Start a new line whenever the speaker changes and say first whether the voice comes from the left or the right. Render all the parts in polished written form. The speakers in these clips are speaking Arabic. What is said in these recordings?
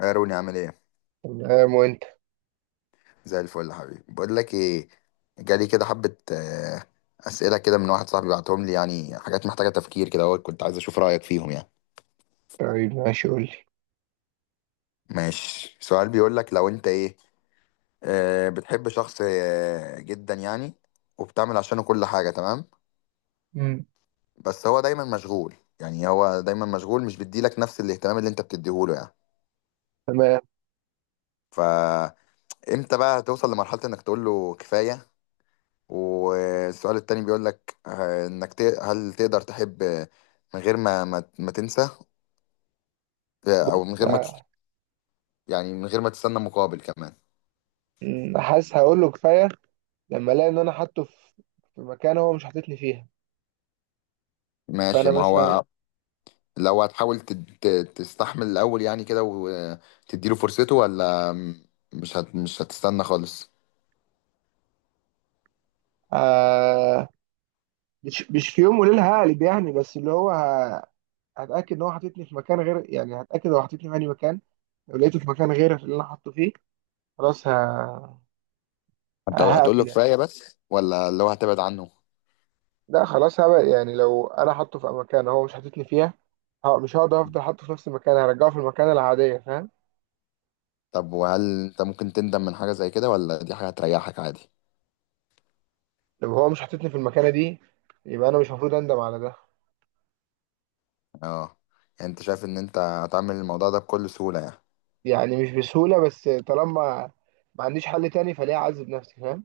left: يا روني عامل ايه؟
right: تمام وانت.
left: زي الفل يا حبيبي. بقول لك ايه، جالي كده حبه اسئله كده من واحد صاحبي بعتهم لي، يعني حاجات محتاجه تفكير كده، اهو كنت عايز اشوف رايك فيهم يعني.
right: طيب، ماشي، قول لي.
left: ماشي، سؤال بيقول لك: لو انت ايه، بتحب شخص جدا يعني، وبتعمل عشانه كل حاجه، تمام،
right: مم.
left: بس هو دايما مشغول. يعني هو دايما مشغول، مش بيديلك نفس الاهتمام اللي انت بتديهوله يعني.
right: تمام.
left: فامتى بقى هتوصل لمرحله انك تقول له كفايه؟ والسؤال التاني بيقول لك انك هل تقدر تحب من غير ما تنسى، او من
right: بص
left: غير ما تس-
right: ه-
left: يعني من غير ما تستنى مقابل كمان.
right: حاسس هقول له كفايه لما الاقي ان انا حاطه في مكان هو مش حاططني فيها. فانا
left: ماشي، ما
right: مثلا
left: هو لو هتحاول تستحمل الاول يعني كده، وتديله فرصته، ولا مش هتستنى خالص؟
right: آه، مش في يوم وليله هقلب يعني، بس اللي هو هتاكد ان هو حاططني في مكان غير، يعني هتاكد هو حاططني في اي مكان. لو لقيته في مكان غير اللي انا حاطه فيه، خلاص
left: هتقول له
right: هقفل يعني.
left: كفاية بس، ولا لو هتبعد عنه؟
right: لا خلاص، هبقى يعني لو انا حاطه في مكان هو مش حاططني فيها، مش هقدر افضل حاطه في نفس المكان، هرجعه في المكان العاديه، فاهم؟
left: طب، وهل انت ممكن تندم من حاجة زي كده، ولا دي حاجة هتريحك عادي؟
right: لو هو مش حاططني في المكانة دي، يبقى أنا مش المفروض أندم على ده.
left: اه، يعني انت شايف ان انت هتعمل الموضوع ده بكل سهولة يعني.
right: يعني مش بسهولة، بس طالما ما عنديش حل تاني فليه أعذب نفسي، فاهم؟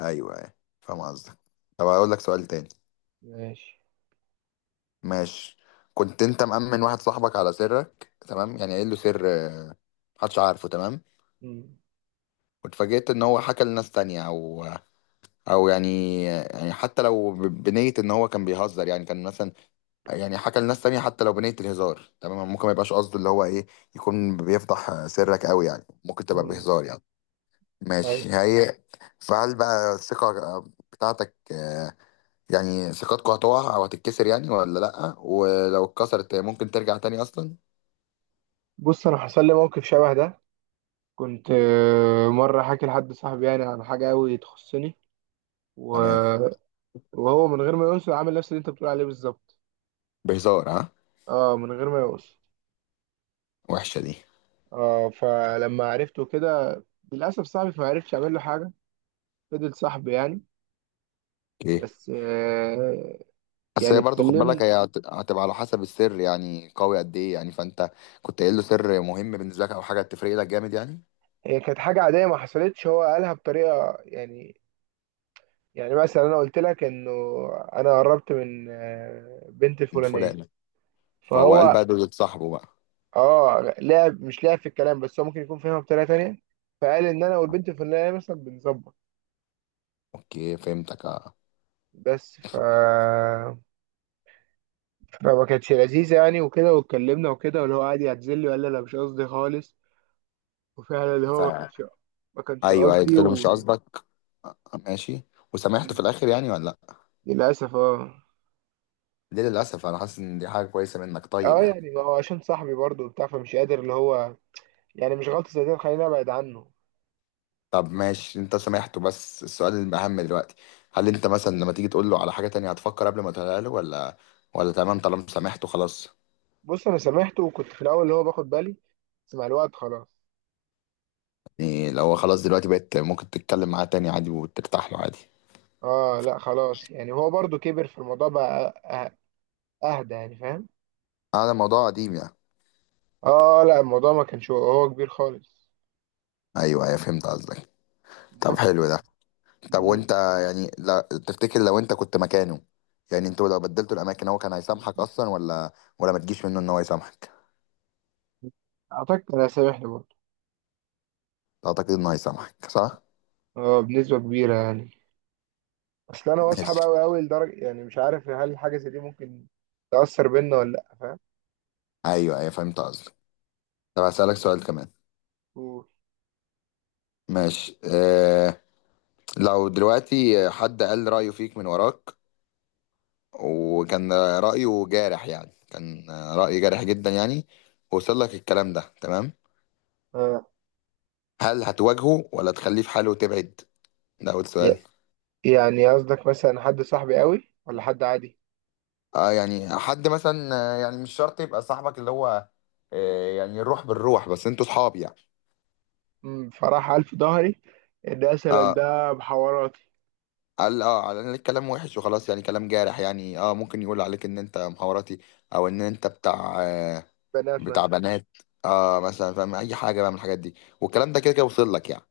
left: ايوه ايوه، فاهم قصدك. طب هقول لك سؤال تاني.
right: ماشي.
left: ماشي، كنت انت مأمن واحد صاحبك على سرك، تمام يعني، قايل له سر محدش عارفه، تمام،
right: مم.
left: واتفاجئت ان هو حكى لناس تانية، او او يعني، حتى لو بنية ان هو كان بيهزر يعني، كان مثلا يعني حكى لناس تانية حتى لو بنية الهزار. تمام، ممكن ما يبقاش قصده، اللي هو ايه، يكون بيفضح سرك، قوي يعني، ممكن تبقى
right: مم.
left: بهزار يعني.
right: أيوة.
left: ماشي، هي فهل بقى الثقة بتاعتك، يعني ثقتكوا هتقع او هتتكسر يعني، ولا لا؟ ولو اتكسرت ممكن ترجع تاني اصلا؟
right: بص، أنا حصل لي موقف شبه ده. كنت مرة حاكي لحد صاحبي يعني عن حاجة أوي تخصني و...
left: تمام.
right: وهو من غير ما يقصد عامل نفس اللي أنت بتقول عليه بالظبط.
left: بهزار، ها.
right: اه، من غير ما يقصد.
left: وحشه دي.
right: اه، فلما عرفته كده للأسف صاحبي، فما عرفتش أعمل له حاجة. فضل صاحبي يعني.
left: اوكي.
right: بس
left: بس
right: يعني
left: هي برضه خد بالك،
right: اتكلمنا.
left: هي هتبقى على حسب السر يعني، قوي قد ايه يعني، فانت كنت قايل له سر مهم بالنسبه لك، او حاجه تفرق لك جامد يعني.
right: هي كانت حاجة عادية ما حصلتش، هو قالها بطريقة يعني. يعني مثلا أنا قلت لك إنه أنا قربت من بنت
left: من
right: الفلانية،
left: فلان. فهو قال
right: فهو
left: بقى، دول صاحبه بقى.
right: آه، لعب مش لعب في الكلام، بس هو ممكن يكون فاهمها بطريقة تانية، فقال إن أنا والبنت الفلانية مثلا بنظبط.
left: اوكي، فهمتك، اه.
right: بس ف...
left: ف...
right: فما كانتش لذيذة يعني، وكده، واتكلمنا وكده، واللي هو قعد يعتذر لي وقال لي أنا مش قصدي خالص. وفعلا اللي
left: ف...
right: هو ما كانش ما كانش
left: ايوه،
right: قصدي
left: قلت له مش
right: و...
left: قصدك. آه، ماشي، وسامحته في الاخر يعني، ولا لا؟
right: للأسف اه.
left: ليه للاسف؟ انا حاسس ان دي حاجه كويسه منك، طيب
right: اه
left: يعني.
right: يعني ما هو عشان صاحبي برضه وبتاع، فمش قادر اللي هو يعني مش غلطة زي دي خليني أبعد عنه.
left: طب ماشي، انت سامحته، بس السؤال الأهم دلوقتي: هل انت مثلا لما تيجي تقول له على حاجة تانية هتفكر قبل ما تقولها له، ولا تمام طالما سامحته خلاص؟
right: بص أنا سامحته، وكنت في الأول اللي هو باخد بالي، بس مع الوقت خلاص.
left: يعني لو هو خلاص دلوقتي، بقيت ممكن تتكلم معاه تاني عادي وترتاح له عادي؟
right: آه لا خلاص، يعني هو برضو كبر في الموضوع بقى. أه- أهدى يعني، فاهم؟
left: هذا موضوع قديم يعني.
right: آه لا، الموضوع ما كانش هو كبير خالص.
left: ايوه ايوه، فهمت قصدك. طب
right: بس.
left: حلو ده. طب
right: مم.
left: وانت، يعني لا، تفتكر لو انت كنت مكانه، يعني انتوا لو بدلتوا الاماكن، هو كان هيسامحك اصلا، ولا ما تجيش منه ان هو يسامحك؟
right: أعتقد أنا سامحني برضو.
left: اعتقد انه هيسامحك، صح؟
right: آه، بنسبة كبيرة يعني. أصل أنا واثق
left: ماشي.
right: أوي أوي لدرجة يعني مش عارف هل حاجة زي دي ممكن تأثر بينا ولا لأ، فاهم؟
left: ايوه ايوه، فهمت قصدك. طب هسألك سؤال كمان.
right: قول.
left: ماشي، آه، لو دلوقتي حد قال رأيه فيك من وراك، وكان رأيه جارح يعني، كان رأي جارح جدا يعني، ووصل لك الكلام ده، تمام،
right: آه.
left: هل هتواجهه ولا تخليه في حاله وتبعد؟ ده أول سؤال.
right: ي- يعني قصدك مثلا حد صاحبي أوي ولا حد عادي؟
left: آه يعني حد مثلا، يعني مش شرط يبقى صاحبك، اللي هو آه يعني الروح بالروح، بس انتوا صحاب يعني.
right: فراح قال في ظهري ان مثلا
left: اه،
right: ده بحواراتي
left: قال اه، قال الكلام وحش وخلاص يعني، كلام جارح يعني، اه، ممكن يقول عليك ان انت مخابراتي، او ان انت بتاع آه،
right: بنات
left: بتاع
right: مثلا.
left: بنات، اه مثلا، فاهم، اي حاجه بقى من الحاجات دي، والكلام ده كده كده وصل لك يعني،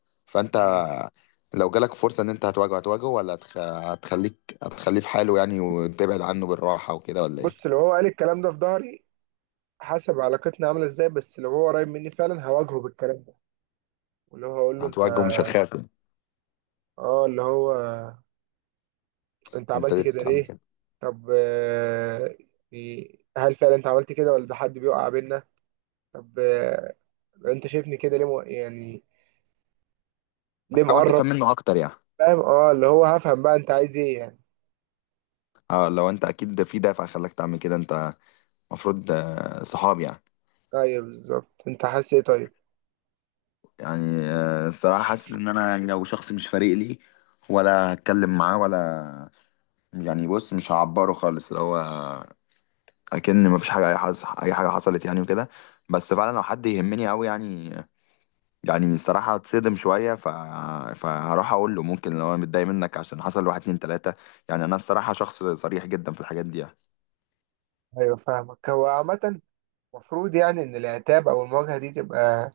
right: مم.
left: فانت لو جالك فرصه ان انت هتواجهه، هتواجهه، ولا هتخليه في حاله يعني وتبعد عنه بالراحه وكده، ولا ايه؟
right: بص لو هو قال الكلام ده في ظهري، حسب علاقتنا عامله ازاي، بس لو هو قريب مني فعلا هواجهه بالكلام ده، واللي هو هقول له انت،
left: هتواجهه، مش هتخاف يعني.
right: اه اللي هو انت
left: انت
right: عملت
left: ليه
right: كده
left: بتعمل
right: ليه.
left: كده؟
right: طب يعني هل فعلا انت عملت كده ولا ده حد بيقع بينا؟ طب انت شايفني كده ليه يعني ليه
left: حاول تفهم
right: مقرب.
left: منه اكتر يعني.
right: فاهم اه، اللي هو هفهم بقى انت عايز ايه يعني.
left: اه، لو انت اكيد ده في دافع خلاك تعمل كده، انت المفروض صحاب يعني.
right: ايوه بالظبط، انت حاسس ايه طيب؟
left: يعني الصراحه حاسس ان انا، يعني لو شخص مش فارق لي، ولا هتكلم معاه ولا، يعني بص مش هعبره خالص، اللي هو اكن مفيش حاجه، اي حاجه، حصلت يعني وكده. بس فعلا لو حد يهمني قوي يعني، يعني الصراحه اتصدم شويه، فهروح اقول له، ممكن لو انا متضايق منك عشان حصل واحد اتنين تلاته، يعني انا الصراحه شخص صريح جدا في الحاجات دي يعني.
right: ايوه فاهمك. هو عامة المفروض يعني إن العتاب أو المواجهة دي تبقى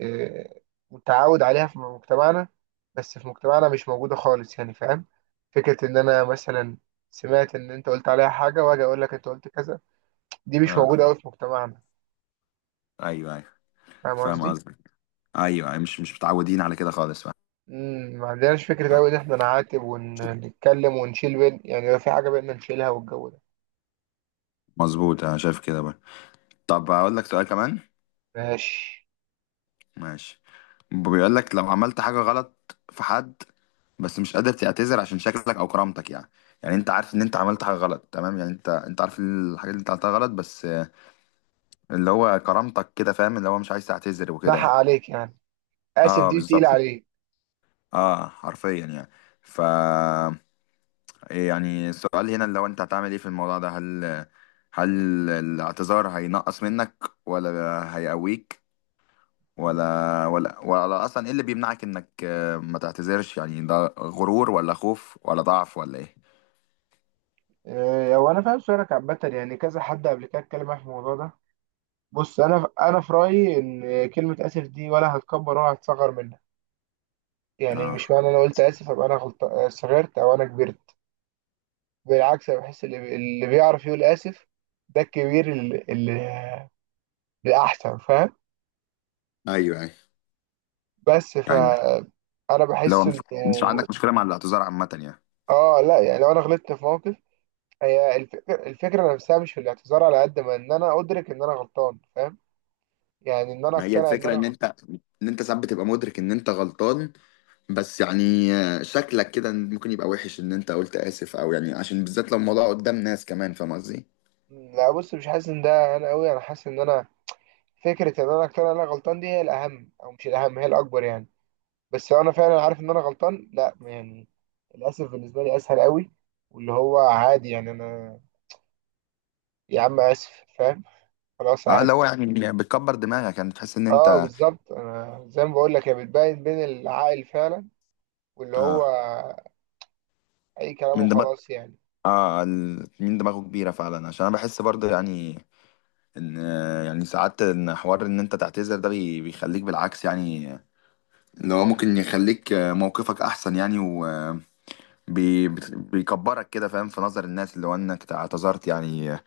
right: آه، متعود عليها في مجتمعنا، بس في مجتمعنا مش موجودة خالص يعني، فاهم؟ فكرة إن أنا مثلا سمعت إن أنت قلت عليها حاجة وأجي أقول لك أنت قلت كذا، دي مش
left: اه.
right: موجودة أوي في مجتمعنا.
left: ايوه ايوه،
right: فاهم
left: فاهم
right: قصدي؟
left: قصدك. ايوه أيوة، مش مش متعودين على كده خالص، فاهم.
right: ما عندناش فكرة
left: فاهم.
right: أوي إن إحنا نعاتب ونتكلم ونشيل بين، يعني لو في حاجة بينا نشيلها والجو ده.
left: مظبوط، انا شايف كده بقى. طب هقول لك سؤال كمان.
right: ماشي.
left: ماشي، بيقول لك لو عملت حاجة غلط في حد، بس مش قادر تعتذر عشان شكلك او كرامتك يعني، يعني انت عارف ان انت عملت حاجة غلط، تمام يعني، انت عارف الحاجة اللي انت عملتها غلط، بس اللي هو كرامتك كده، فاهم، اللي هو مش عايز تعتذر وكده
right: بحق
left: يعني.
right: عليك يعني، آسف
left: اه
right: دي
left: بالظبط.
right: تقيلة عليك.
left: اه، حرفيا يعني. ف، يعني السؤال هنا اللي هو انت هتعمل ايه في الموضوع ده، هل هل الاعتذار هينقص منك، ولا هيقويك،
right: مم.
left: ولا اصلا ايه اللي بيمنعك انك ما تعتذرش يعني؟ ده غرور، ولا خوف، ولا ضعف، ولا ايه؟
right: هو أنا فاهم سؤالك عامة، يعني كذا حد قبل كده اتكلم معايا في الموضوع ده. بص، انا في رايي ان كلمه اسف دي ولا هتكبر ولا هتصغر منها، يعني مش
left: اه.
right: معنى انا قلت اسف ابقى انا غلط صغرت او انا كبرت. بالعكس، انا بحس اللي بيعرف يقول اسف ده الكبير، اللي الاحسن، فاهم؟
left: ايوه ايوه.
right: بس ف
left: يعني
right: انا
left: لو
right: بحس انه
left: مش عندك مشكلة مع الاعتذار عامة يعني.
right: اه لا، يعني لو انا غلطت في موقف، هي الفكره نفسها مش في الاعتذار على قد ما ان انا ادرك ان انا غلطان، فاهم؟ يعني ان انا
left: ما هي
right: اقتنع ان
left: الفكرة
right: انا
left: ان
right: غلطان.
left: انت، ساعات بتبقى مدرك ان انت غلطان، بس يعني شكلك كده ممكن يبقى وحش ان انت قلت اسف، او يعني عشان بالذات لو الموضوع قدام ناس كمان، فاهم قصدي؟
right: لا بص، مش حاسس ان ده انا قوي، انا حاسس ان انا فكرة ان انا اقتنع ان انا غلطان دي هي الاهم، او مش الاهم هي الاكبر يعني. بس لو انا فعلا عارف ان انا غلطان لا يعني، للاسف بالنسبة لي اسهل قوي. واللي هو عادي يعني انا، يا عم اسف، فاهم؟ خلاص
left: اه،
right: عادي.
left: لو يعني بتكبر دماغك يعني، بتحس ان
right: اه
left: انت.
right: بالظبط، انا زي ما بقول لك هي بتبين بين العاقل فعلا، واللي هو
left: اه،
right: اي كلام
left: من دماغ،
right: وخلاص يعني.
left: اه، من دماغه كبيرة فعلا، عشان انا بحس برضه يعني ان، يعني ساعات ان حوار ان انت تعتذر ده بيخليك بالعكس يعني، اللي هو ممكن يخليك موقفك احسن يعني، وبيكبرك كده، فاهم، في نظر الناس، اللي هو انك اعتذرت يعني.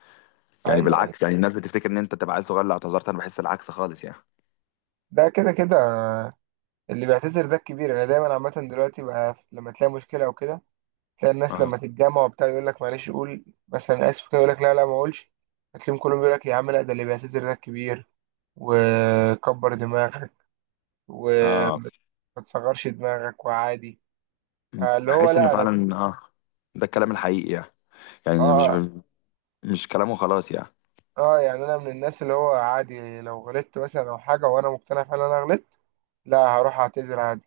left: يعني
right: ايوه، أيوة.
left: بالعكس، يعني الناس بتفتكر ان انت تبقى عيل صغير اللي اعتذرت، انا بحس العكس خالص يعني.
right: ده كده كده، اللي بيعتذر ده الكبير. انا دايما عامة دلوقتي بقى، لما تلاقي مشكلة او كده، تلاقي الناس
left: اه.
right: لما تتجمع وبتاع يقول لك معلش، قول مثلا اسف كده، يقول لك لا لا ما اقولش، هتلاقيهم كلهم يقول لك يا عم لا، ده اللي بيعتذر ده كبير، وكبر دماغك،
left: اه،
right: وما تصغرش دماغك، وعادي. اللي هو
left: بحس ان
right: لا انا،
left: فعلا، اه، ده الكلام الحقيقي يعني، يعني
right: اه.
left: مش كلامه خلاص يعني.
right: اه يعني انا من الناس اللي هو عادي لو غلطت مثلا او حاجه وانا مقتنع فعلا انا غلطت، لا هروح اعتذر.